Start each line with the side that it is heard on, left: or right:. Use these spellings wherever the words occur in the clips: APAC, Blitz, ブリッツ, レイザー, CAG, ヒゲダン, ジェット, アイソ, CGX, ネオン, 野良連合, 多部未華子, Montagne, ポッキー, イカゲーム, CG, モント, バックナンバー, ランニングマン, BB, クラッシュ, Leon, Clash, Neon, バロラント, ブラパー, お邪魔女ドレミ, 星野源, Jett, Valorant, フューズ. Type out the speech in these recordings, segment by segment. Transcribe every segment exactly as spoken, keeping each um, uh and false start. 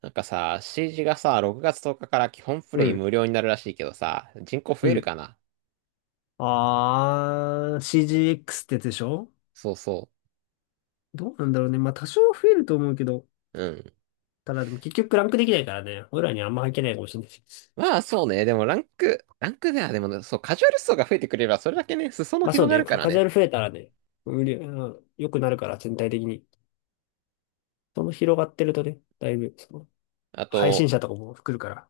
right: なんかさ、シージー がさ、ろくがつとおかかから基本プ
left: う
right: レイ
left: ん、
right: 無料になるらしいけどさ、人口増
left: う
right: える
left: ん。
right: かな？
left: あー、シージーエックス ってやつでしょ。
right: そうそ
left: どうなんだろうね。まあ、多少増えると思うけど、
right: う。うん。
left: ただでも結局ランクできないからね、俺らにあんま入ってないかもしれないし。
right: まあそうね、でもランク、ランクではでもね、そう、カジュアル層が増えてくれれば、それだけね、裾野
left: まあそう
right: 広が
left: ね、
right: るか
left: カ
right: ら
left: カジュ
right: ね。
left: アル増えたらね、無理、うん、良くなるから、全体的に。その広がってるとね、だいぶ、その、
right: あ
left: 配
right: と、
left: 信者とかも来るから。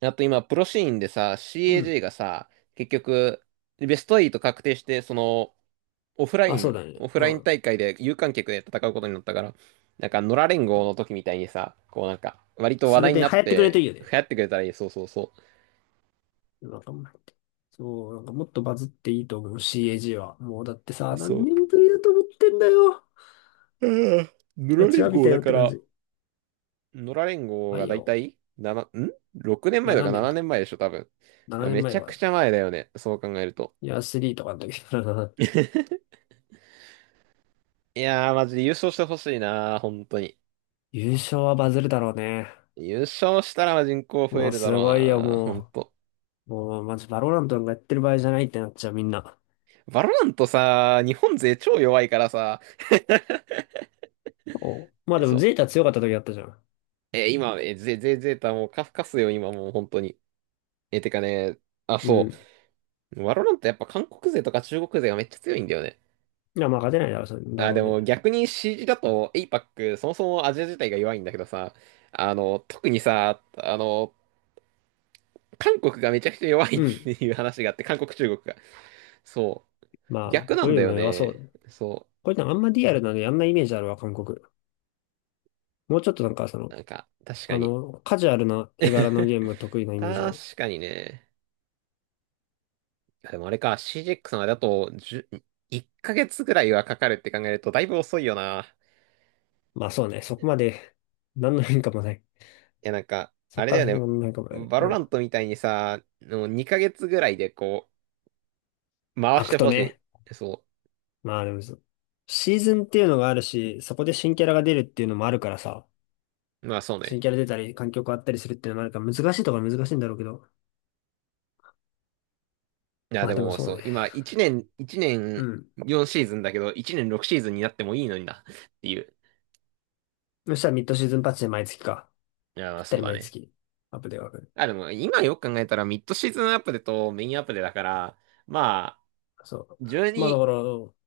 right: あと今、プロシーンでさ、
left: うん。
right: シーエージー がさ、結局、ベストはち確定して、その、オフラ
left: まあ、
right: イ
left: そう
right: ン、
left: だ
right: オ
left: ね。
right: フ
left: う
right: ライン
left: ん。
right: 大会で有観客で戦うことになったから、なんか、野良連合の時みたいにさ、こうなんか、割と話
left: それ
right: 題に
left: で流
right: な
left: 行
right: っ
left: ってくれる
right: て、
left: といいよね。
right: 流行ってくれたらいい。そうそうそ
left: なんかもうそう、なんかもっとバズっていいと思う、シーエージー は。もうだって
right: う。
left: さ、
right: そ
left: 何
right: う。
left: 年ぶりだと思ってんだよ。
right: うん。野良
left: 待ち
right: 連
left: わび
right: 合
left: た
right: だ
left: よっ
right: か
left: て感
right: ら、
left: じ。
right: 野良連合
left: ば
right: が
left: い
right: だいた
left: よ。
right: いななん ろく 年前だ
left: 7
right: か
left: 年
right: 7
left: と、
right: 年前でしょ、多分。い
left: 7
right: や、
left: 年
right: め
left: 前
right: ち
left: と
right: ゃ
left: か
right: く
left: だっ
right: ちゃ
left: た。
right: 前だよね、そう考えると。
left: いや、さんとかの時だな。
right: いやー、マジで優勝してほしいなー、本当に。
left: 優勝はバズるだろうね。
right: 優勝したら人口増
left: も
right: え
left: う
right: るだ
left: す
right: ろう
left: ごいよ、
right: なー、本
left: も
right: 当。
left: う。もう、マジバロラントなんかやってる場合じゃないってなっちゃう、みんな。
right: バロラントさー、日本勢超弱いからさ、
left: お、まあ で
right: そ
left: も、
right: う。
left: ゼータ強かった時あったじゃん。
right: えー、今、えー、ゼ、ゼ、ゼータもうカフカスよ、今もう本当に。えー、てかね、あ、
left: う
right: そ
left: ん。
right: う。バロラントやっぱ韓国勢とか中国勢がめっちゃ強いんだよね。
left: いや、まあ勝てないだろう、それだ
right: あ、
left: ろ
right: で
left: う
right: も
left: ね。
right: 逆に シージー だと エーパック、 そもそもアジア自体が弱いんだけどさ、あの、特にさ、あの、韓国がめちゃくちゃ弱いっ
left: う
right: て
left: ん。
right: いう話があって、韓国、中国が。そう。
left: まあ、
right: 逆な
left: こう
right: ん
left: い
right: だ
left: う
right: よ
left: の弱そ
right: ね。
left: う。
right: そ
left: こういうのあんまリアルなのやんないイメージあるわ、韓国。もうちょっとなんか、そ
right: う。
left: の、
right: なんか、確か
left: あ
right: に。
left: の、カジュアルな絵柄のゲーム得意な イメージある。
right: 確かにね。いやでもあれか、シージーエックス までだとじゅうヶ月ぐらいはかかるって考えるとだいぶ遅いよな。
left: まあそうね、そこまで、何の変化もない。
right: いや、なんか、
left: そ
right: あ
left: こ
right: れ
left: か
right: だ
left: ら
right: よ
left: 先
right: ね。
left: も何の変化もない。
right: バ
left: う
right: ロラ
left: ん。
right: ントみたいにさ、もうにかげつぐらいでこう、回
left: ア
right: して
left: クト
right: ほし
left: ね。
right: い。そう。
left: まあでもシーズンっていうのがあるし、そこで新キャラが出るっていうのもあるからさ、
right: まあそう
left: 新
right: ね。
left: キャラ出たり、環境変わったりするっていうのもあるから、難しいところは難しいんだろうけど。
right: いや、
left: ま
right: で
left: あでも
right: も
left: そ
right: そ
left: う
right: う、
left: ね。
right: 今、1年、一
left: う
right: 年
left: ん。
right: よんシーズンだけど、いちねんろくシーズンになってもいいのにな、っていう。
left: そしたらミッドシーズンパッチで毎月か。
right: い
left: ぴ
right: や、
left: った
right: そう
left: り
right: だ
left: 毎
right: ね。
left: 月、アップデートが来る。
right: あ、でも、今よく考えたら、ミッドシーズンアップデとメインアップデだから、まあ、
left: そう。まあだ
right: じゅうに、
left: から、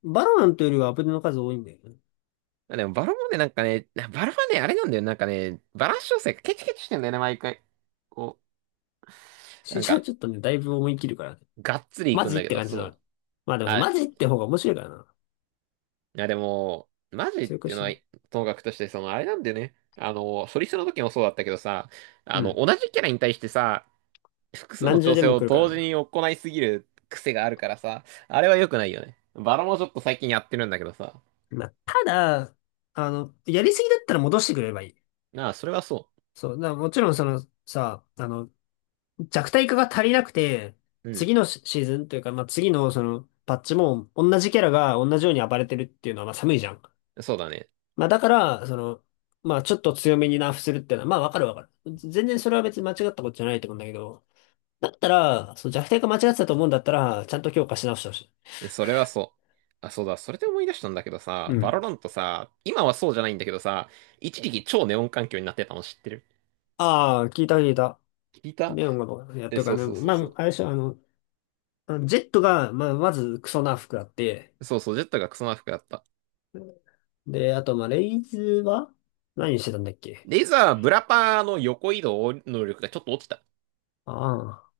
left: バロナントよりはアップデートの数多いんだよね。
right: あでも、バロもね、なんかね、バロはね、あれなんだよ。なんかね、バランス調整がケチケチしてんだよね、毎回。こう、
left: シ
right: な
left: ー
right: ん
left: チャは
right: か、
left: ちょっとね、だいぶ思い切るからね。
right: がっつりい
left: マ
right: くん
left: ジ
right: だ
left: っ
right: け
left: て
right: ど、
left: 感じだ
right: そう。
left: な。まあでもさ、
right: あ、
left: マジって方が面白いからな。
right: いや、でも、マジっ
left: 強
right: て
left: く
right: いう
left: し
right: の
left: て
right: は、
left: も。
right: ともかくとして、その、あれなんだよね。あの、ソリストの時もそうだったけどさ、
left: う
right: あの、
left: ん。
right: 同じキャラに対してさ、複数の
left: 何重
right: 調
left: で
right: 整
left: も
right: を
left: 来るから
right: 同時に
left: な。
right: 行いすぎる癖があるからさ、あれは良くないよね。バラもちょっと最近やってるんだけどさ。
left: まあ、ただ、あの、やりすぎだったら戻してくれればいい。
right: なあ、それはそ
left: そう、だからもちろんそのさ、あの、弱体化が足りなくて、
right: う。
left: 次
right: う
left: のシシーズンというか、まあ、次のそのパッチも同じキャラが同じように暴れてるっていうのはまあ寒いじゃん。
right: ん。そうだね。
left: まあ、だから、その、まあ、ちょっと強めにナーフするっていうのは、まあ、わかるわかる。全然それは別に間違ったことじゃないと思うんだけど、だったら、そう、弱体化間違ってたと思うんだったら、ちゃんと強化し直してほしい。
right: それはそう。あ、そうだ。それで思い出したんだけどさ、
left: う
right: バロ
left: ん。
right: ラントさ、今はそうじゃないんだけどさ、一時期超ネオン環境になってたの知ってる？
left: ああ、聞いた聞いた。
right: 聞いた？
left: ネオンがどうやっ
right: え、
left: てる
right: そ
left: か
right: う
left: ね。
right: そうそう
left: ま
right: そ
left: あ、
right: う。
left: あれでしょ、あの、あのジェットが、まあ、まずクソな服あって、
right: そうそう、ジェットがクソま服だった。
left: で、あと、まあ、レイズは何してたんだっけ。
right: レイザー、ブラパーの横移動能力がちょっと落ちた。
left: ああ。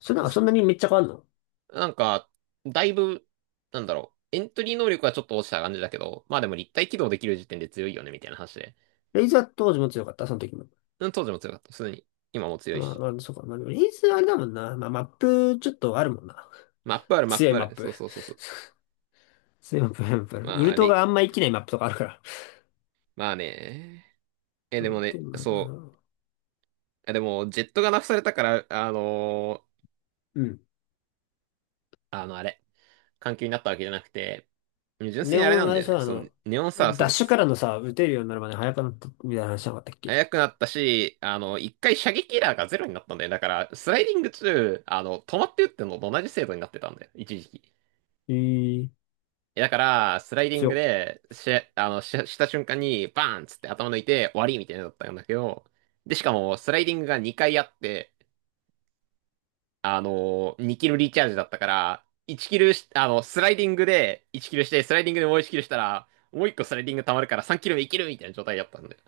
left: それなんかそんなにめっちゃ変わんの。
right: なんか、だいぶ、なんだろう、エントリー能力はちょっと落ちた感じだけど、まあでも立体起動できる時点で強いよね、みたいな話で。
left: レイズは当時も強かった、その時も。
right: うん、当時も強かった。普通に。今も強い
left: まあ、
right: し。
left: まあ、そうか。まあ、でもレイズはあれだもんな。まあ、マップちょっとあるもんな。
right: マップある、マッ
left: 強い
right: プあ
left: マッ
right: る。
left: プ。
right: そうそうそうそう。
left: 強いマップ、やっぱりウ
right: ま
left: ル
right: あ、
left: ト
right: レ、
left: があんま生きないマップとかあるから。
right: まあね。え、
left: う
right: でも
left: ん。で
right: ね、
left: も、あ
right: そう。
left: の
right: えでもねそうでもジェットがナフされたから、あのー
left: うん。
right: あの、あれ、環境になったわけじゃなくて、純粋
left: レ
right: に
left: オ
right: あれな
left: ン、
right: ん
left: あ
right: だ
left: れ
right: よね。
left: さ、あ
right: そ
left: の、
right: う、ネオンサー、
left: ダ
right: そ
left: ッ
right: う、
left: シュからのさ、打てるようになるまで早くなったみたいな話なかったっけ。
right: 速くなったし、あの、一回射撃エラーがゼロになったんだよ。だから、スライディング中、あの、止まって打ってんのと同じ精度になってたんだよ。一時期。
left: え。え。
right: え、だから、スライディン
left: 強
right: グ
left: っ。
right: で、し、あの、し、した瞬間に、バーンっつって頭抜いて、終わりみたいになのだったんだけど、で、しかも、スライディングがにかいあって、あの、にキルリチャージだったから、いちキルし、あの、スライディングでいちキルして、スライディングでもういちキルしたら、もういっこスライディング溜まるからさんキル目いけるみたいな状態だったんだよ。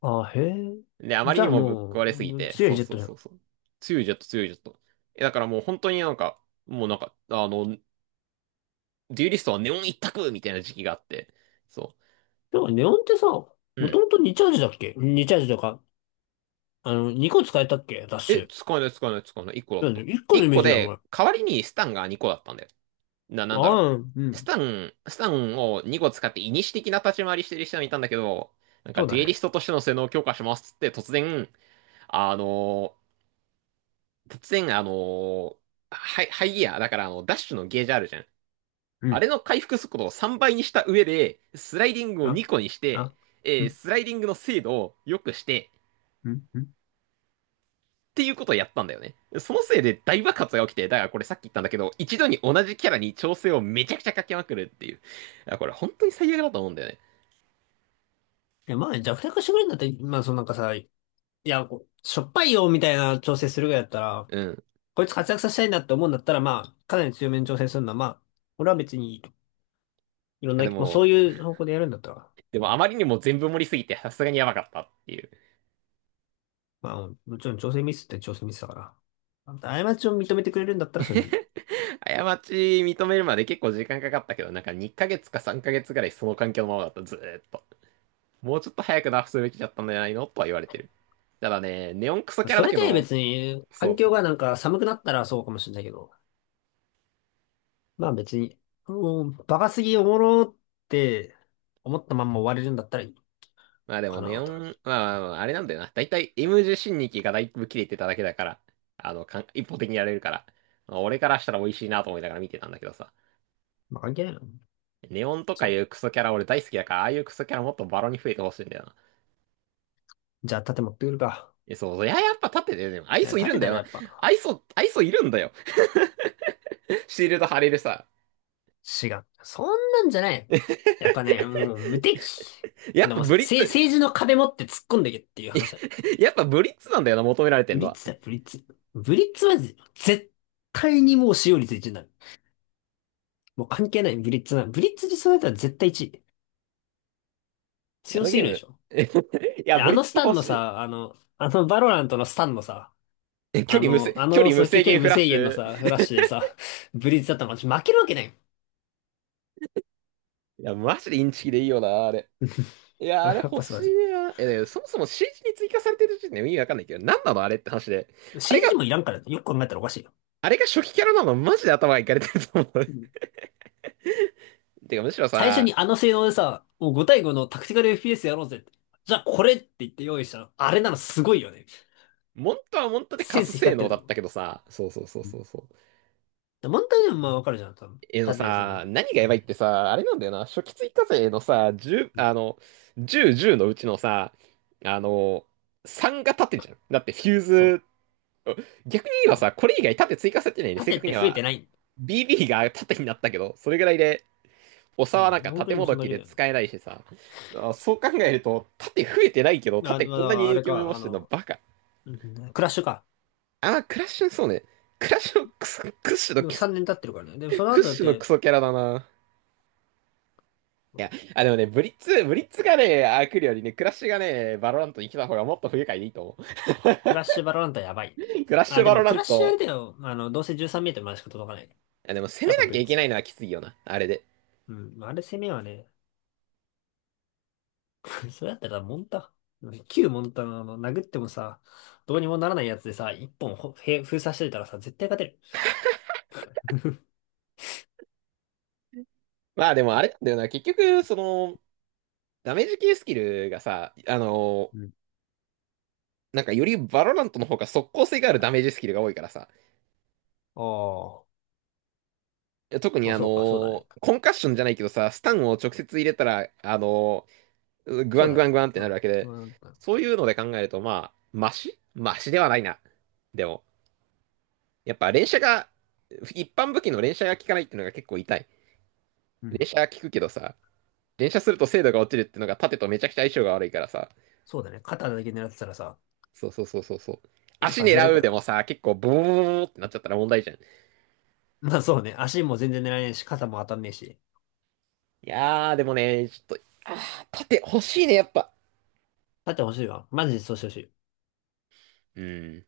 left: あ、へえ。
right: で、あまり
left: じゃ
right: に
left: あ
right: もぶっ
left: も
right: 壊れ
left: う、
right: すぎ
left: うん、
right: て、
left: 強
right: そ
left: い
right: う
left: ジェッ
right: そ
left: ト
right: う
left: じゃ
right: そ
left: ん。
right: うそう。強いジェット、強いジェット。え、だからもう本当になんか、もうなんか、あの、デュエリストはネオン一択みたいな時期があって、そ
left: でもネオンってさ、も
right: う。う
left: と
right: ん。
left: もとにチャージだっけ？ に チャージとか、あの、にこ使えたっけダッシ
right: え、
left: ュ。
right: 使えない、使えない、使えない。いっこだっ
left: なんで、
right: た。
left: いっこのイ
right: 1
left: メー
right: 個
left: ジだよ、お
right: で、
left: 前。
right: 代わりにスタンがにこだったんだよ。な、なんだろう。
left: ああ、う
right: ス
left: ん。
right: タン、スタンをにこ使って、イニシ的な立ち回りしてる人もいたんだけど、なん
left: そ
right: か、
left: う
right: デ
left: だ
right: ュエリ
left: ね。
right: ストとしての性能を強化しますっつって、突然、あの、突然、あの、ハイ、ハイギア、だからあの、ダッシュのゲージあるじゃん。
left: う
right: あれ
left: ん。
right: の回復速度をさんばいにした上で、スライディングを
left: あ、
right: にこにして、
left: あ、う
right: えー
left: ん、
right: スライディングの精度を良くして、
left: うん、うん。
right: っていうことをやったんだよね。そのせいで大爆発が起きて、だからこれさっき言ったんだけど、一度に同じキャラに調整をめちゃくちゃかけまくるっていう。これ本当に最悪だと思うんだよね。
left: いや、まあ弱体化してくれるんだって、まあそのなんかさ、いや、こうしょっぱいよ、みたいな調整するぐらいだったら、
right: うん。
left: こいつ活躍させたいなって思うんだったら、まあ、かなり強めに調整するのは、まあ、俺は別にいいと。いろんな、
right: で
left: まあそ
right: も、
left: ういう方向でやるんだったら。
right: でもあまりにも全部盛りすぎてさすがにやばかったっていう。
left: まあ、もちろん調整ミスって調整ミスだから。まあんた過ちを認めてくれるんだったらそれでいい。
right: 過ち認めるまで結構時間かかったけど、なんかにかげつかさんかげつぐらいその環境のままだった、ずーっと。もうちょっと早くナフすべきだったんじゃないのとは言われてる。ただね、ネオンクソキャラ
left: そ
right: だ
left: れ
right: け
left: で
right: ど、
left: 別に、
right: そ
left: 環
right: う
left: 境
right: そう
left: が
right: そ
left: な
right: う。
left: んか寒くなったらそうかもしれないけど、まあ別に、もう、バカすぎおもろって思ったまんま終われるんだったらいい
right: まあでも
left: かな、
right: ネオ
left: とか。
right: ン、まあまあまあ、あれなんだよな。だいたい エムテン 新日期がだいぶ切れてただけだから、あの、かん一方的にやれるから、まあ俺からしたら美味しいなと思いながら見てたんだけどさ。
left: まあ関係ないな。
right: ネオンとかい
left: そ
right: うクソキャラ俺大好きだから、ああいうクソキャラもっとバロに増えてほしいんだよな。
left: う。じゃあ盾持ってくるか。
right: え、そうそう。いや、やっぱ立ってて、でも、アイ
left: いや、
right: ソいるん
left: 盾
right: だ
left: だ
right: よ
left: ろ、や
right: な。
left: っぱ。
right: アイソ、アイソいるんだよ。シールド貼れるさ。
left: 違う。そんなんじゃない。やっぱね、もう無敵。
right: やっ
left: で
right: ぱ
left: も、せ、
right: ブリッツ、
left: 政治の壁持って突っ込んでけっていう話だ。
right: やっぱブリッツなんだよな、求められて
left: ブ
right: んの
left: リッ
right: は。
left: ツ
right: い
left: だ、ブリッツ。ブリッツは絶対にもう使用率いちになる。もう関係ない、ブリッツな。ブリッツ実装だったら絶対いちい。
right: や、あ
left: 強
right: の
left: す
right: ゲ
left: ぎ
right: ー
left: るで
right: ム。
left: しょ。
right: いや、
left: で、
right: ブ
left: あ
right: リッ
left: の
right: ツ
left: スタ
right: 欲
left: ンの
right: しい。
left: さ、あの、あのバロラントのスタンのさ、
right: え距
left: あ
right: 離無制、
left: の、あ
right: 距
left: の
right: 離無
left: 速球
right: 制
left: 距
right: 限
left: 離
right: フ
left: 無
right: ラッ
left: 制
right: シ
left: 限の
right: ュ。
left: さ、フラッシュでさ、ブリッツだったら負けるわけないよ。
right: いや、マジでインチキでいいよな、あれ。いや、
left: あ
right: あ
left: れ
right: れ
left: やっ
right: 欲
left: ぱ素晴
right: し
left: ら
right: い
left: し
right: な。え、でもそもそも シージー に追加されてる時点で意味わかんないけど、なんなのあれって話で。
left: い。
right: あれが、
left: シージー もいらんからね、よく考えたらおかしいよ。
right: あれが初期キャラなのマジで頭がいかれてると思
left: う
right: う。
left: ん。
right: てか、むしろ
left: 最初
right: さ、
left: にあの性能でさ、もうご対ごのタクティカル エフピーエス やろうぜって。じゃあこれって言って用意したの。あれなのすごいよね。
right: モントはモントで
left: セ
right: カ
left: ン
right: ス
left: ス
right: 性
left: 光って
right: 能
left: る
right: だ
left: と
right: っ
left: 思う。
right: たけどさ、そうそうそうそうそう。
left: でモンターニュもまあわかるじゃん、多分。
right: えの
left: 縦で攻める
right: さ、
left: けど。
right: 何がやばいってさ、あれなんだよな、初期追加税のさ、じゅう、
left: うん。
right: あの、じゅう、じゅうのうちのさ、あの、さんが立ってんじゃん。だってフュー
left: そ
right: ズ、
left: う。
right: 逆に言え
left: そ
right: ばさ、
left: う。
right: これ以外縦追加されてないね。正
left: 縦っ
right: 確
left: て
right: に
left: 増え
right: は
left: てない。
right: ビービー が縦になったけど、それぐらいで、おさ
left: う
right: はなん
left: ん。
right: か
left: 本当
right: 縦
left: にも
right: も
left: うそ
right: ど
left: んだ
right: き
left: け
right: で
left: だよね。
right: 使えないしさ、あそう考えると、縦増えてないけど、
left: あ、
right: 縦
left: ま
right: こんなに
left: だ、あ
right: 影
left: れ
right: 響を及ぼ
left: か、あ
right: してんの
left: の、
right: バカ。
left: うん、クラッシュか。
right: あー、クラッシュ、そうね。クラッシュのクソ、クッシュの
left: でもさんねん経ってるからね。でもその
right: クッ
left: 後だっ
right: シュのク
left: て、
right: ソキャラだな。いや、あ、でもね、ブリッツ、ブリッツがね、あ、来るよりね、クラッシュがね、バロラントに来た方がもっと不愉快でいいと思う。
left: クラッシュバロランタやばい。
right: クラッシ
left: あ、
right: ュ
left: で
right: バロ
left: も
right: ラ
left: ク
right: ン
left: ラッシュあ
right: ト。
left: れだよ。あの、どうせじゅうさんメートルまでしか届かない。
right: いや、でも攻
left: や
right: め
left: っぱ
right: な
left: ブ
right: きゃ
left: リッ
right: いけ
left: ツ
right: な
left: よ。
right: いのはきついよな、あれで。
left: うん。まあれ攻めはね、それだったらモンタ。旧モンタのあの、殴ってもさ、どうにもならないやつでさ、一本ほへ封鎖してたらさ、絶対勝てる。
right: まあでもあれなんだよな、結局、その、ダメージ系スキルがさ、あ の、
left: うん。
right: なんかよりバロラントの方が速攻性があるダメージスキルが多いからさ、
left: ああ、
right: 特に
left: まあ
right: あ
left: そうか、そうだ
right: の、
left: ね。
right: コンカッションじゃないけどさ、スタンを直接入れたら、あの、グワ
left: そう
right: ン
left: だ
right: グワ
left: ね。
right: ングワンって
left: う
right: なるわ
left: ん。
right: けで、
left: まあなんか
right: そういうので考えると、まあ、マシマシではないな。でも。やっぱ連射が、一般武器の連射が効かないっていうのが結構痛い。
left: う
right: 連
left: ん。
right: 射は効くけどさ、連射すると精度が落ちるっていうのが盾とめちゃくちゃ相性が悪いからさ。
left: そうだね。肩だけ狙ってたらさ、
right: そうそうそうそうそう。
left: いつ
right: 足
left: か外れ
right: 狙
left: る
right: う
left: か
right: で
left: ら。
right: もさ、結構ボーボーボーってなっちゃったら問題じゃん。い
left: まあそうね。足も全然狙えないし、肩も当たんねえし。
right: やー、でもね、ちょっと、あー、盾欲しいね、やっぱ。
left: だって欲しいわ。マジでそうしてほしい。
right: うん。